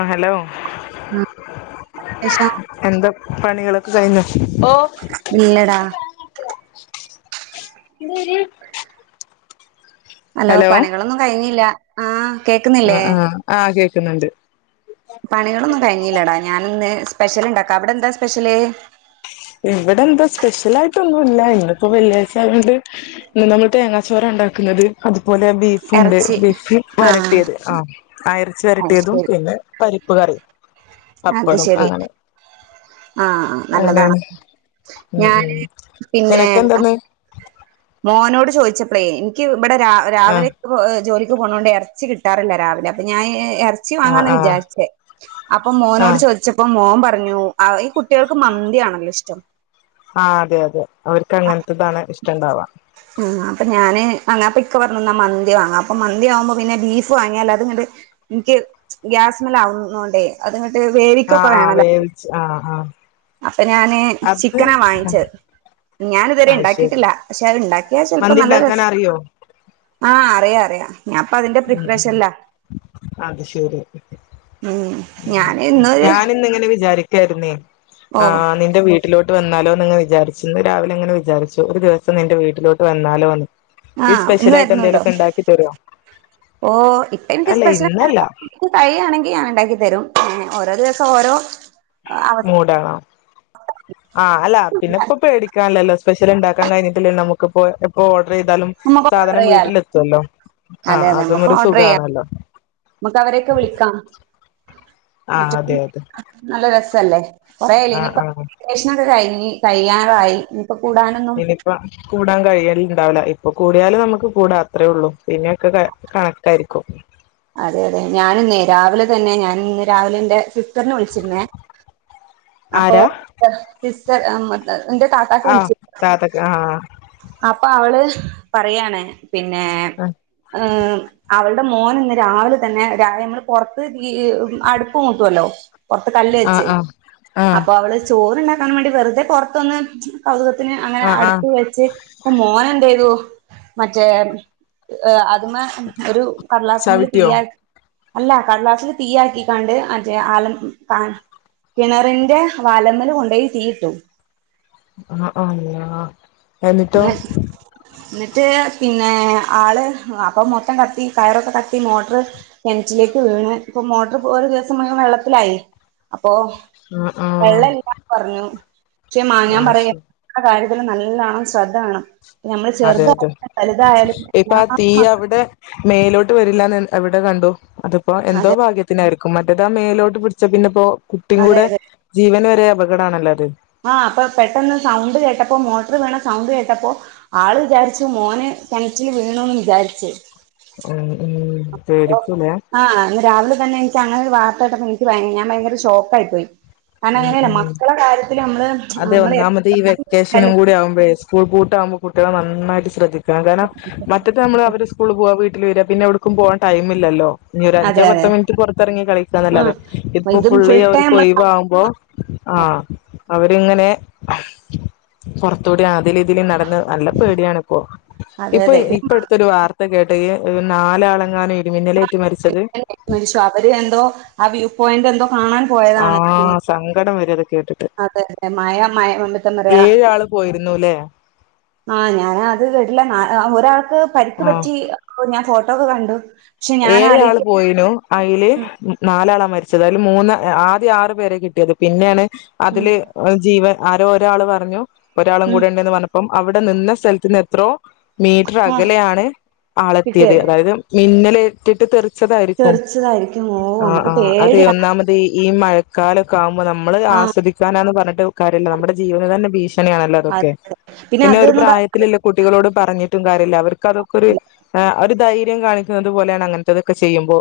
ആഹ് hello ആഹ് വിശേഷം എന്താ പണികളൊക്കെ കൈഞ്ഞോ ഇല്ലട [unintelligible] അലൊ ഹലോ പണികളൊന്നും കഴിഞ്ഞില്ല ആഹ് ആ കേക്കുന്നില്ലേ ആഹ് ആഹ കേക്ക്‌ന്ന്ണ്ട് പണികളൊന്നും കഴിഞ്ഞില്ലടാ ഞാനിന്ന് സ്പെഷ്യല്ണ്ടാക്കാ അവിടെന്താ സ്പെഷ്യല് ഇവിടെന്താ സ്പെഷ്യലായിട്ടൊന്നും ഇല്ല ഇന്നിപ്പോ വെള്ളിയാഴ്ച ആയൊണ്ട് ഇന്ന് നമ്മ തേങ്ങാച്ചോറ ഇണ്ടാക്ന്നത് അതുപോലെ ബീഫുണ്ട് ഇറച്ചി ബീഫ് ആഹ് വരട്ടിയത് ആ ആഹ് ഏറച്ചി അത് വരട്ടിയതും ശരി പിന്നെ പരിപ്പ് കറി പപ്പടും അങ്ങനെ ആഹ നല്ലതാണ് അങ്ങനെയാണ് ഉം ഉം ഞാന് പിന്നെ നിനക്കെന്താന്ന് മോനോട് ചോയ്‌ചപ്പളേ ഇനിക്ക് ഇവിടെ ആ രാവിലെ ജോലിക്ക് പോണോണ്ട് എറചി കിട്ടാറില്ല രാവിലെ അപ്പൊ ഞാന് എ ച്ചി ആ വാങ്ങന്നാ ആ വിചാരിച്ചേ അപ്പൊ ആ മോനോട് ചോദിച്ച പ്പം മോൻ പറഞ്ഞു ആ ഈ കുട്ട്യാൾക്ക് മന്തിയാണല്ലോ ഇഷ്ടം ആ അതെ അതെ അവർക്ക് അങ്ങനത്തെതാണ് ഇഷ്ടണ്ടാവ ആ അപ്പ ഞാന് അപ്പൊ ഇക്ക പറഞ്ഞ് മന്തി വാങ്ങാം അപ്പം മന്തി ആവുമ്പ പിന്നെ ബീഫ് വാങ്ങിയാൽ അത്ങ്ങട്ട് ഇനിക്ക് ഗ്യാസ്മൽ ആവുന്നോണ്ടേ അത്ങ്ങട്ട് ആ വേവിക്കൊക്കെ ആ വേണല്ലോ. വേവിച്ച് ആ ആ അപ്പൊ ഞാന് അത് ചിക്കനാ വാങ്ങിച്ചത് ഞാനിത് വരെ അത് ശരി ഇണ്ടാക്കിട്ടില്ല ക്ഷെ അത് ഇണ്ടാക്കിയാ ചെൽപോ മന്തി നല്ല ഉണ്ടാക്കാൻ രസ അറിയോ ആഹ് അറിയ അറിയാ ഞാൻപ്പ അതിന്റെ ഉം പ്രിപ്പറേഷനിലാ അത് ശരി ഉം ഞാന് ഇന്നൊരു ഞാനിന്നിങ്ങനെ വിചാരിക്കാര്ന്നേ ഓ ആഹ് നിന്റെ വീട് വീട്ടിലോട്ട് വന്നാലോ ന്ന്ങ്ങനെ വിചാരിച്ചു ഇന്ന് രാവിലെങ്ങനെ വിചാരിച്ചു ഒരു ദിവസം നിന്റെ വീട്ടിലോട്ട് വന്നാലോന്ന്. ഈ ആഹ് ഇന്ന് സ്പെഷ്യലായിട്ട്ന്തേ വരുന്നുണ്ടോ ങ്കലൊക്കെണ്ടാക്കി തരൊ ഓ ഇപ്പ ഇൻക്ക് സ്പെഷ്യൽ ണ്ടാ ഇന്നല്ല ഇനിക്ക് കഴിയയാണെങ്കി ഞാൻ ഉണ്ടാക്കി തരും ഓരോ ദിവസം ഓരോ അവ മൂടണോ ആ അല്ല പിന്നെ പേടി സ്പെഷ്യൽ ഉള ഇണ്ടാക്കാൻഴിഞ്ഞിട്ടല്ലോ നമ്മുക്കിപ്പോ എപ്പോഓർഡർ ചെയ്താലും നമുക്ക് ഓർഡർ സാധനം ചെയ്യാലോ വീട്ടിലെത്തുല്ലോ ആ അതൊന്നരു സുഖണല്ലോ നമ്മുക്ക് അവരെയൊക്കെ വിളിക്കാം ആ മറ്റത് അതെ അതെ നല്ല രസല്ലേ കൊറെയായില്ലേ ആഹ് ഇനിയിപ്പ ആഹ് ഡിറ്റേഷൻ കയിഞ് കയ്യാറായി ഇനിപ്പ കൂടാൻ കഴിയല്ല ഉണ്ടാവില്ല ഇപ്പൊ കൂടിയാലും നമുക്ക് കൂടാം അത്രേ ഉള്ളൂ പിന്നെയൊക്കെ കണക്കായിരിക്കും അതെ അതെ ഞാന ഇന്നേ രാവിലെ തന്നെ ഞാൻ ഇന്ന് രാവിലെ എൻറെ സിസ്റ്ററിനെ വിളിച്ചിരുന്നേ അപ്പൊ ആരാ എന്റെ [unintelligible] ആഹ് ജാതക ആ അപ്പൊ അവള് പറയാണ് പിന്നെ ആഹ് ഏ അവളുടെ മോൻ ഇന്ന് രാവിലെ തന്നെ രവിലെനമ്മൾ പുറത്ത് അടുപ്പ് മൂട്ടുവല്ലോ പുറത്ത് കല്ല് വെച്ച് ആഹ് ആഹ് അപ്പോ അവള് ചോറ്ണ്ടാക്കാൻ വേണ്ടി വെറുതെ പെറത്തുനിന്ന് കൗതുകത്തിന് അങ്ങനെ ആഹ് ആഹ് അടുപ്പ് വെച്ച് അപ്പോ മോൻ എന്ത ചെയ്തു മറ്റേഅതി മോ ഒരു കടലാസ്മോ തീ ചവിട്ടിയോ ആയിട്ട് അല്ല കടലാസില് തീ ആക്കി കണ്ട് അതെ ആലം കാ കിണറിന്റെ വലമൽകൊണ്ടയിതീ ഇട്ടു ആ അ അള്ളാ മ എന്നിട്ടോ എന്നിട്ട് പിന്നെ ആള് അപ്പം മൊത്തം കത്തി കയറൊക്കെ കത്തി മോട്ടർ കീണറ്റിലേക്ക് വീണ്ഇപ്പ മോട്ടർ ഒരു ദിവസം മുവെള്ളത്തിലായി അപ്പൊ ആഹ് ആഹ് വെള്ളംല്ലന്ന് പറഞ്ഞുേ മാ ഞാൻ അത് പറയാ ശരി ആ കാര്യത്തില് നല്ലണം ശ്രദ്ധ വേണം നമ്മൾ അതെ അതെ ചെറുതായാലും വലുതായാലും ഇപ്പൊ എല്ലാ ആ തീ മക്കളും അവിടെ മേലോട്ട് വരില്ലന്ന് അവിടെ കണ്ടു അതിപ്പോ എന്തോ അതെ ഭാഗ്യ എല്ലാർക്കും മറ്റേതാ മേലോട്ട് പിടിച്ച പിന്നെ ഇപ്പോ കുട്ടിയും അതെ കൂടെ അതെ ജീവൻ വരെ അപകടമാണല്ലോ അത് ആ അപ്പൊ പെട്ടെന്ന് സൗണ്ട് കേട്ടപ്പോ മോട്ടർ വീണാസൗണ്ട് കേട്ടപ്പോ ആള് വിചാരിച്ചു മോൻ കിണറ്റിൽ വീണന്ന് വിചാരിച്ചു ഉം ഉം ചെറിപ്പ് ഇല്ലാ ആരാവിലെ തന്നെ ഇൻക്ക് അങ്ങന ഒരു വാർത്തകോട്ടപ്പാ ഇനിക്ക് ഭയങ്കര ഷോക്കാ ആായി പോയി ഉം അങ്ങനെയല്ല ഉം മക്കളെ കര്യത്തിൽ അതെ നമ്മള് ഒന്നാമത് ഈ എത്ര വെക്കേഷനും കൂടി സ്കൂൾ പൂട്ട് ആകുമ്പോ കുട്ടിളാ നന്നായിട്ട് ശ്രദ്ധിക്കണം കാരണം മറ്റേ നമ്മള് അവരെ സ്കൂള് പോകൻ വീട്ട് വരാ പിന്നെ എവിടുക്കും പോവാൻ ടൈം മില്ലല്ലോ ഇനി ഒ ഒരു അതെ അഞ്ചോ അതെ പത്തോ മിനിറ്റ് പുറത്തിറങ്ങി ഉം കളിക്കാന്നല്ലാതെ ഇപ്പൊ ഇതും ഫുൾ ടൈം ഫുള്ള്അവർക്ക് നമ്മള് ഒഴിവാക്കും അപ്പോ ആ അവരിങ്ങനെ പുറത്തുകൂടി ആതിൽ ഇതിലും നടന്ന് നല്ല പേടിയണിപ്പോ അതെ ഇപ്പൊ അതെ ഇപ്പടുത്തരു വാർത്ത ഇന്ന് കേട്ടത് നാലാളെങ്ങാന ഇടിമിന്നലേറ്റി മരിച്ചത് മരിച്ചു അവര്എന്തോ ആ വ്യൂ പോയിന്റ് എന്തോ കാണാൻ ആ പോയതാണ്. സങ്കടം വെരാ അത് കേട്ടിട്ട് അതെ അതെ മഴ മഴ വന്നിട്ട് പറയാ ഏഴാള് പോയിരുന്നുല്ലേ ആ ഞാന ആദ്യം കേട്ടില്ല ഒരാൾക്ക് പരിക്ക് ആഹ് പറ്റി അപ്പോ ഞാൻ ഫോട്ടോ ഒക്കെ കണ്ടു പക്ഷെ ഞാൻ ഏഴ് ആള് ആലോചിക്ക പോയിലോ അയില് ഉം നാലാളാണ് മരിച്ചത് അതില് മൂന്ന് ആദ്യ ആറു പേരെ കിട്ടിയത് പിന്നെയാണ് അതിൽ ഉം ഒരു ജീവൻആരോ ഒരാള് പറഞ്ഞു ഒരാളും ഉം കൂടെ ഉണ്ടന്ന് പറഞ്ഞ അപ്പം അവിടെ നിന്ന സ്ഥലത്ത നിന്ന് എത്രോ മീറ്റർ ആഹ് അകലെയാണ് ആളെത്തിയത് കിട്ടിയത് അതായത് മിന്നല ഏറ്റിട്ട് തെറിച്ചതായിരിക്കും ചെറിച്ചതായിരിക്കും ഓ ആ നമുക്ക് ആ അതെ പേടിയാണ് ഒന്നാമത്ത പ്പഹ ഈ മഴക്കാലൊക്കെ ആവുമ്പോ നമ്മൾ ആ ആശ്വദിക്കാന എന്ന് പറഞ്ഞിട്ട് കാര്യല്യ നമ്മുടെ ജീവൻ തന്നെ ഭീഷ നെണല്ലോ അതൊക്കെ അതെ പിന്നെ ഒരു അത്ന്ന് പറഞ്ഞ അതെ പ്രായത്തിലില്ല കുട്ടികളോട് പറഞ്ഞിട്ടും കാര്യല്ല അവ അവർക്ക അതൊക്കെ ഒര് ഹെ ഒരു ധൈര്യം കാണിക്കുന്നത് പോലെയാണ് അങ്ങനത്തെതൊക്കെ ചെയ്യുമ്പോൾ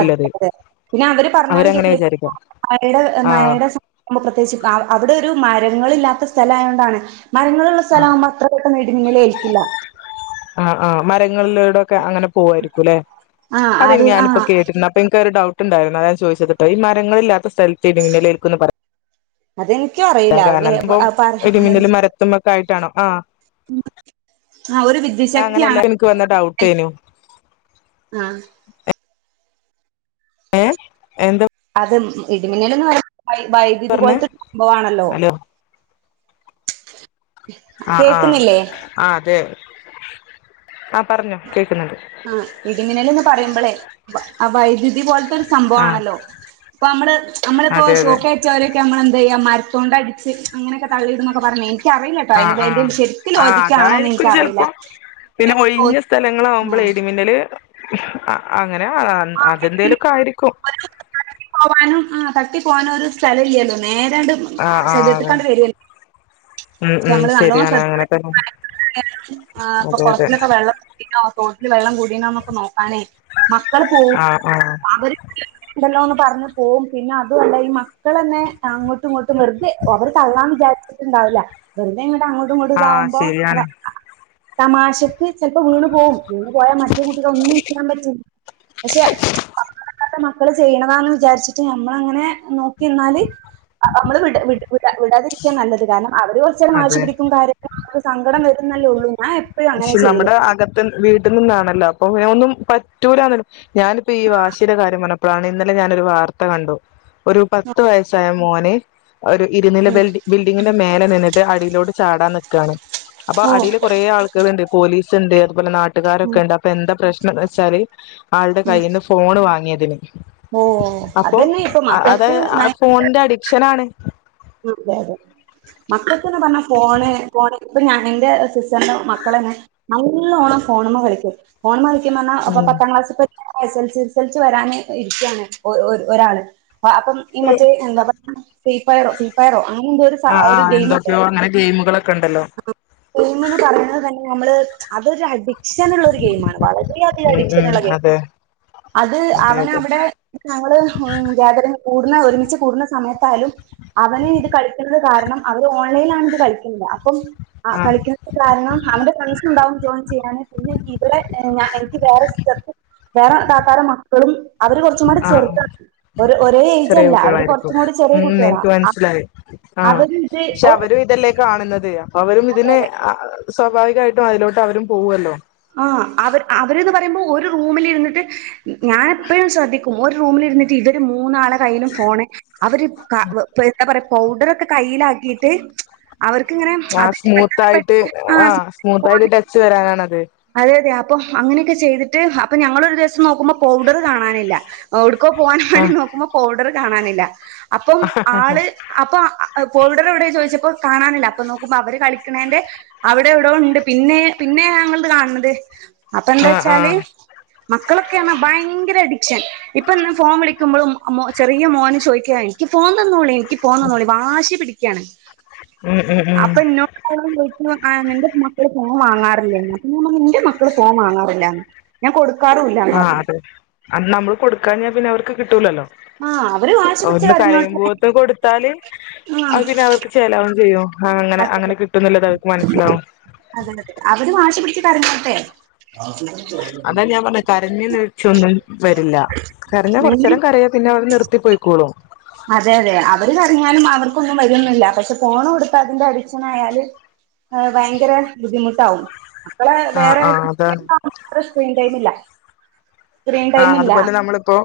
അതെ അതെ പിന്നെ അവര് പറഞാണും അവരങ്ങനെ കേക്കില്ല വിചാരിക്കാം മഴയുടെ മാഴ ആഹ് യുടെ സ ആഉമ്പ പ്രത്യേകിച്ച് അ അവിടെ ഒരു മരങ്ങൾ ഇല്ലാത്ത സ്ഥലം ആയോണ്ടാണ് മരങ്ങൾള്ളസ്ഥലം ആഉമ്പം അത്ര പെട്ടന്ന് ഇടിമിന്നൽ ഏൽക്കില്ല. ആഹ് ആഹ് മരങ്ങളിലൂടൊക്കെ അങ്ങനെ പോവായിരിക്കു ല്ലെ ആ അതെ അത് ആ ഞാനിപ്പോ കേട്ടിരുന്നു അപ്പൊ എനിക്കൊരു ഡൗട്ട് ട്ട് ണ്ടായിരുന്നു അതാ ഞാൻ ചോദിച്ചത് ട്ടോ. ഈ മരങ്ങളില്ലാത്ത സ്ഥലത്ത് ഇടിമിന്നൽ ഏൽക്കുംന്ന് പറ അതെനിക്കും അറിയില്ല അത് പിന്നെ സംഭവം പറ ഇടിമിന്നൽ മരത്തുമ്മൊക്കെ ആയിട്ടാണോ ആഹ് [unintelligible] ആ ഒരു അങ്ങനെയല്ല വിദ്യശക്തിയാണ് എനിക്ക് വന്ന എൽ ഡൗട്ടേനു ആഹ ഏഹ് എന്താ അത് ഇടിമിന്നൽ എന്ന് പറഞാ വൈദ്യതി പറഞ്ഞേ പോലത്തെ സംഭവമാണല്ലോ ഹലോ ആഹ ആഹ കേക്കുന്നില്ലേ ആ അതെ ആഹ പറഞ്ഞോ കേൾക്കുന്നുണ്ട് ആഹ ഇടിമിന്നൽ എന്ന് പറയുമ്പളേ വ വൈദ്യുതി പോല ത്തഒരു സംഭവം ആഹ് ആണല്ലോ പ്പം അമ്മള് അമ്മളിപ്പോ അതെ അതെ ഷോക്കേ ചോരൊക്കെ നമ്മൾ എന്ത് ചെയ്യ മരത്തോണ്ട അടിച്ച് അങ്ങനൊക്കെ തള്ളിടും എന്നൊക്കെ പറഞ്ഞി ക്കിഅറിയില്ല ആഹ് ആഹ് ട്ടോ [unintelligible] ശരിക്കും ആഹ് ലോജിക്കാണോന്ന് അതായിരിക്കും എനിക്കറിയില്ല ചെലപ്പോ പിന്നെ ഒഴിഞ്ഞ സ്ഥലങ്ങളാആവുമ്പോളെ ആ ഇടിമിന്നൽ ഹി അങ്ങനെ [unintelligible] ഉം അതെന്തേലുമൊക്കെ ആയിരിക്കും ആ തട്ടി പോവാനും ആഹ് തട്ടി പോവാനോ ഒരു സ്ഥലം ഇല്യല്ലോ നേരണ്ട് ഉം ആഹ് ആഹ് അതെ ശരീരത്തിക്കാണ്ട് വെരല്ലേ ഉം ഉം ശരിയാണ് അങ്ങനൊക്ക തന്ന ആഹ് പ്പൊ കുളത്തിലൊക്കെ വെള്ളം [unintelligible] തോട്ടില് വെള്ളം കൂടീണോന്നൊക്കെ നോക്കാനേ മക്കൾ പോവും ആഹ് ആഹ് അവര് ഉണ്ടല്ലോന്ന് പറഞ്ഞ് പോവും പിന്നെ അതുമല്ല ഈ മ മക്കള എന്നെ അങ്ങോട്ടും ഇങ്ങോട്ടും വെർതെ അവർ തള്ളാൻ വിചാരിച്ചിട്ടുണ്ടാവില്ല വെർതെ ഇങ്ങട്ട് അങ്ങോട്ടും [unintelligible] ആഹ് താവുമ്പോ അവ ശരിയാണ് തമാശക്ക് ച്ചെൽപ്പം വീണ് പോവും വീണ് പോയാൽ മറ്റു കുട്ടികൾ ഒന്നും [unintelligible] പറ്റില്ല പക്ഷെ ച്ചെ പറഞ്ഞാ കേക്കാത്ത മക്കള് ചെയ്യണതാന്ന് വിചാരിച്ചിട്ട് നമ്മള അങ്ങനെ നോക്കിന്നാല് അ അമ്മള് വിട വിട വിട വിടാതിരിക്കാ നല്ലത് കാരണം അവര് ച്ചൊരു മാശി അതെ പിടിക്കും കാര്യക്ക് സങ്കടം വരുന്നല്ലേ ഉള്ളൂ ഞാൻ എപ്പഴും അങ്ങനെ പക്ഷെ ചെയ്യല് നമ്മുടെ അകത്ത് വീട്ടിൽ നിന്നാണല്ലോ അപ്പൊ വേം ഒന്നും പറ്റൂലന്ന ഞാനിപ്പോ ഈ വാശിയുടെ കാര്യം പറഞ്ഞപ്പോഴാണ് ഇന്നലെ ഞാനൊരു വാർത്ത കണ്ടു ഒരു പത്ത് വയസ്സായ മോൻ ഒരു ഉം ഇരുനിലബൽടി ബിൽഡിങ്ങിന്റെ മേലെ നിന്നിട്ട് അടിയിലോട് ചാടാൻ നിക്കാണ് അപ്പൊ ഓ അടിയിൽ കുറേ ആൾ കൾ ണ്ട് പോലീസ്ണ്ട് അതുപോലെ ഉം നാട്ടുകാരൊക്കെ ഇണ്ട് അപ്പൊ എന്ത പ്രശ്നം എന്ന് വെച്ചാല് ആളുടെ ഉം കയ്യിന്ന് ഫോ ഫോണ് വാങ്ങിയതിന് ഓ അപ്പോ അതന്നെ ഇപ്പൊ അത് മക്കൾക്ക് ആഹ് ഭയ ഫോണിന്റെ അഡിക്ഷനാണ്. അതെ അതെ മക്കക്ക്ന്ന് പറഞ്ഞ ഫോണ് ഫോണ് ഇപ്പ ഞാൻ എന്റെ സിസ്റ്ററിന്റെ മക്കൾ തന്നെ നല്ലോണം ഫോണ്മ്മ കളിക്കും ഫോണമ്മ കളിക്കും പറഞാ ഇപ്പൊ ഉം പത്താം ക്ലാസ്സിത്തെ എസ് എൽ എസ് എൽ സ് വരാനൻ ഇരിക്കാണ് ഒര് ഒര് ഒരാള് ആഹ് അപ്പം ഈ മറ്റേ എന്താ പറയാ ഫ്രീ ഫയറോ ഫീ ഫയറോ അങ്ങനെന്തോര് ആഹ് ആഹ് എന്തൊക്കെയോ അങ്ങനെ ഗെയിമുകളൊക്കെ ഉണ്ടല്ലോ ഗെയിമ് ന്ന് പറയണത് തന്നെ നമ്മള് അതൊരു അടി ഡിക്ഷൻ ഉള്ള ഒരു ഗെയിമാണ് വളരെയധികം ഉം അഡിക്ഷൻ ഉം ഉള്ള ഗെയി അതെ അത് അതെ അവന അതെ അവിടെ ഞങ്ങൾ ഉം ഗാതറി കൂടുന്ന ഒരുമിച്ച് കൂടുന്ന സമയത്താലും അവൻ ഇത് കളിക്കുന്നത് കാരണം അവര് ഓൺലൈലാണ് ഇത് കളിക്കുന്നത് അപ്പം അ ആ കളിക്ക കാരണം അവന്റെ ഫ്രണ്ട്സ് ഉണ്ടാവും ജോയിൻ ചെയ്യാന് പിന്നെ ഇവിടെ ഞാ എനിക്ക് വേറെ സ്റ്റെപ്പ് വേറെ താത്താരെ മക്കളും അവര് കെർച്ചുമ്പാടെ ആഹ് ആഹ് ചെർതാണ്. ഒര് ഒരേ ഏജെല്ല അവര് കെർറച്ചുംകൂടി ചെറിയെ കുട്ട്യാളാ. പുള്ളാര് ആഹ് ക്ഷേ അവരും ഇതെല്ലെ കാണുന്നത് അപ്പൊ അവരും ഇതിന് അ സ്വാഭാവികായിട്ടും അയിലോട്ട് അവരും പോവൊല്ലോ. ആഹ് അവര് അവര്ന്ന് പറയുമ്പോ ഒരു റൂമിലിരുന്നിട്ട്. ഞാനെപ്പഴും ശ്രദ്ധിക്കും ഒരു റൂമിലിരുന്നിട്ട് ഇവര് മൂന്നാളെ കയ്യിലും ഫോണ്. അവര് ക എന്താ പറയാ പൗഡറെക്കെ കയ്യിലാക്കിയിട്ട്. അവർക്കിങ്ങനെ. ആഹ് അത് പെട്ടെന്ന് സ്മൂത്തായിട്ട് പെട്ടെന്ന് ആഹ് സ്മൂത്തായിട്ട് ടച്ച് വരാനാണത് അതെ അതെ അപ്പൊ അങ്ങനെയൊക്കെ ചെയ്തിട്ട് അപ്പൊ ഞങ്ങളൊരു ദിവസം നോക്കുമ്പോ പൗഡറ് കാണാനില്ല ഓട്ക്കോ പോവാനും വേണ്ടി ആഹ് നോക്കുമ്പോ ഫൗഡറ് കാണാനില്ല അപ്പം ആള്. അപ്പോ അ പൗഡറവിടെ ചോദിച്ചപ്പേ കാണാനില്ല അപ്പൊ നോക്കുമ്പോ അവര് കളിക്കണേന്റെ. അവിടെവിടോണ്ട് പിന്നെ പിന്നെ ഞങ്ങളിത് കാണ് ണത് ആഹ് അപ്പന്താച്ചാല്. ആഹ് മക്കളൊക്കെർഞ്ഞാ ഭയങ്കര അഡിക്ഷൻ. ഇപ്പൊന്ന് ഫോൺ വിളിക്കുമ്പളും അ മോ ചെറിയ മോന് ചോദിക്കാ ൻക്ക് ഫോൺ തന്നോളിം ൻക്ക് ഫോൺ തന്നോളിം വാശി പിടിക്കാണ് ഉം ഉം ഉം അപ്പന്നോ [unintelligible] ന്റെ മക്കള് ഫോൺ വാങ്ങാറില്ലേന്ന് ഞാൻ പറഞ്ഞു ൻ്റെ മക്കള് ഫോൺ വാങ്ങാറില്ലാന്ന് ഞാൻ കൊടുക്കാറുല്ലാ. ആഹ് അതെ അന്നാമ്മള് കൊടുക്കാഞ്ഞാ പിന്നവർക്ക് കിട്ടൂലല്ലോ. ആ അവര് വാശി പിടിച്ച് ഒന്ന് കരഞ്ഞോട്ടെ കരയുമ്പേത്തിന് കൊടുത്താല് ആ അഹ് പിന്നെ അവർക്ക്. ചേലാവും ചെയ്യും അങ്ങനെ അതെ അങ്ങനെ കിട്ടുന്നുള്ളത് അവർക്ക് മനസ്സിലാവും. അതെ അതെ അവര് വാശി പിടിച്ച് കരഞ്ഞേട്ടെ. [unintelligible] അതാ ഞാൻ പറഞ്ഞത് കരഞ്ഞ് നീച്ചൊന്നും വരില്ല. കരഞ്ഞാ നിങ്ങള് കൊർച്ചേരാം കരയും പിന്നെ അവര് നിർത്തി പോയ്ക്കോളും അതെ അതെ അവര് കരഞ്ഞാലും അവർക്കൊന്നും വരൊന്നുല്ല. പക്ഷേ ഫോൺ കൊടുത്ത് അതിന്റെ അടിക്ഷനായാല്. [inaudible] ഭയങ്കെരെ ബുദ്ധിമുട്ടാവും അപ്പള് ആഹ് വേറെ ആഹ് അതാണ് സ്ക്രീൻ ടൈമില്ല. സ്ക്രീൻ ആഹ് ടൈമില്ല അതുപോലെ നമ്മളിപ്പോ.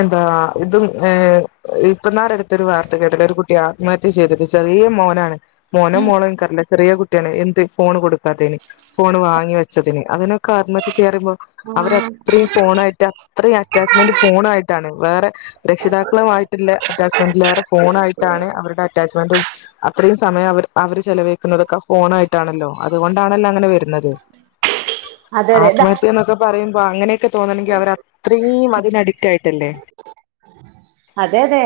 എന്താ ഇതും ഏഹ് ഇപ്പന്നാരെ അടുത്തൊരു വാർത്ത കേട്ടില്ലെ ഒരു കുട്ടി ആത് മഹത്യ ചെയ്തത് ചെറിയെ മോനാണ്. മോനോ മോളോ ൻകറിയില്ല ചെറിയെ കുട്ടിയാണ് എന്ത് ഫോണ് കൊടുക്കാത്തെയിന് ഫോണ് വാങ്ങി വെച്ചതിന് അതിന് ക്കാത്മഹത്യ ചെയ്യാന്നറിയുമ്പോ ആ അവരത്രയും ഫേണായ് റ്റ അത്രയും അറ്റാച്ച്മെന്റ് ഫോണായിട്ടാണ് വേറെ. രക്ഷിതാക്കളുയിട്ടുള്ള അറ്റാച്ച്മെന്റിലേറെ ഫോണാ യിട്ടാണ് അവരുടെ അറ്റാച്ച്മെന്റും. അത്രയും സമയം അവര് അവര് ചെലവയിക്കുന്നതൊക്കെ ഫോണായിട്ടാണല്ലോ. അതുകൊണ്ടാണല്ലോ അങ്ങനെ വരു ന്നത് അതെ അതെ ദാ ആത്മഹത്യന്നൊക്കെ പറയുമ്പോ അങ്ങനെയൊക്കെ തോന്നണെങ്കിൽ അവര ത്രീം അതിനഡിക്റ്റായിട്ടല്ലെ. അതെ അതെ.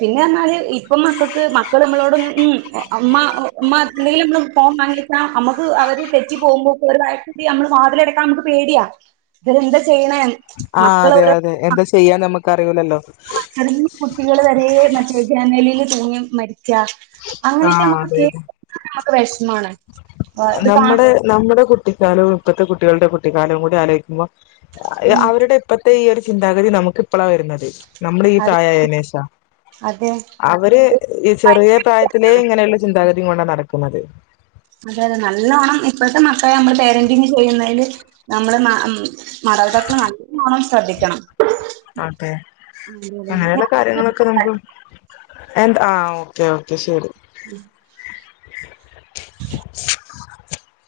പിന്നെന്നർഞ്ഞാല് ഇപ്പം മക്കൾക്ക് മക്കൾ മ്മളോട് ഉം അ മ്മ ഉമ്മ ന്തേലും നമ്മള് ഫോൺ കാണേൽ താ അമ്മക്ക് അവര് തെറ്റി പോകുമ്പോക്ക് [unintelligible] വാതിലടക്കാൻ മ്മക്ക് പേടിയാ. ഇവരെന്താ ചെയ്യണെ. ആഹ് അതെ അതെ എന്താ ചെയ്യാന്ന് നമ്മക്ക് അറിയൂലല്ലേ. ചെറിയ കുട്ടികള് വരേ മറ്റെ ജാനലില് തൂങ്ങി മരിച്ചാ ആ അങ്ങനൊക്കെ മ്മക്ക് അതെ കേക്ക്ണതന്നെ നമ്മക്ക് വെഷ്മാണ്. നമ്മടെ നമ്മടെ കുട്ടിക്കാലവും ഇപ്പത്തെ കുട്ടികളുടെ കുട്ടിക്കാലവും കൂടെ ആലോയ്ക്കുമ്പോ ഉം അവരുടെ ഇപ്പഴത്തെ ഈ ഒരു ചിന്താഗതി നമുക്ക് ഇപ്പളാ വരുന്നത്. അതെ നമ്മളീപ്രായായെ നേശ അതെ ആൾ ഇവര് ചെറിയ ഭയങ്കര പ്രായത്തിലേ ഇങ്ങനെയുള്ള ചിന്താഗതിയും കൊണ്ടാ നടക്ക്ണത്. അതെ അതെ നല്ലോണം ഇപ്പഴത്തെ മക്കളെ നമ്മള് പേരന്റിങ് ചെയ്യുന്നതില് നമ്മള് മ മാതാപിതാക്കൾ നല്ലോണം ശ്രദ്ധിക്കണം ഓക്കേ അതെ അങ്ങനാ [unintelligible] ണ്ട്. അതെ കാര്യങ്ങളൊക്കെ നമക്ക് എന്താ ആഹ് ഓക്കേ ഓക്കേ ശരി ഉം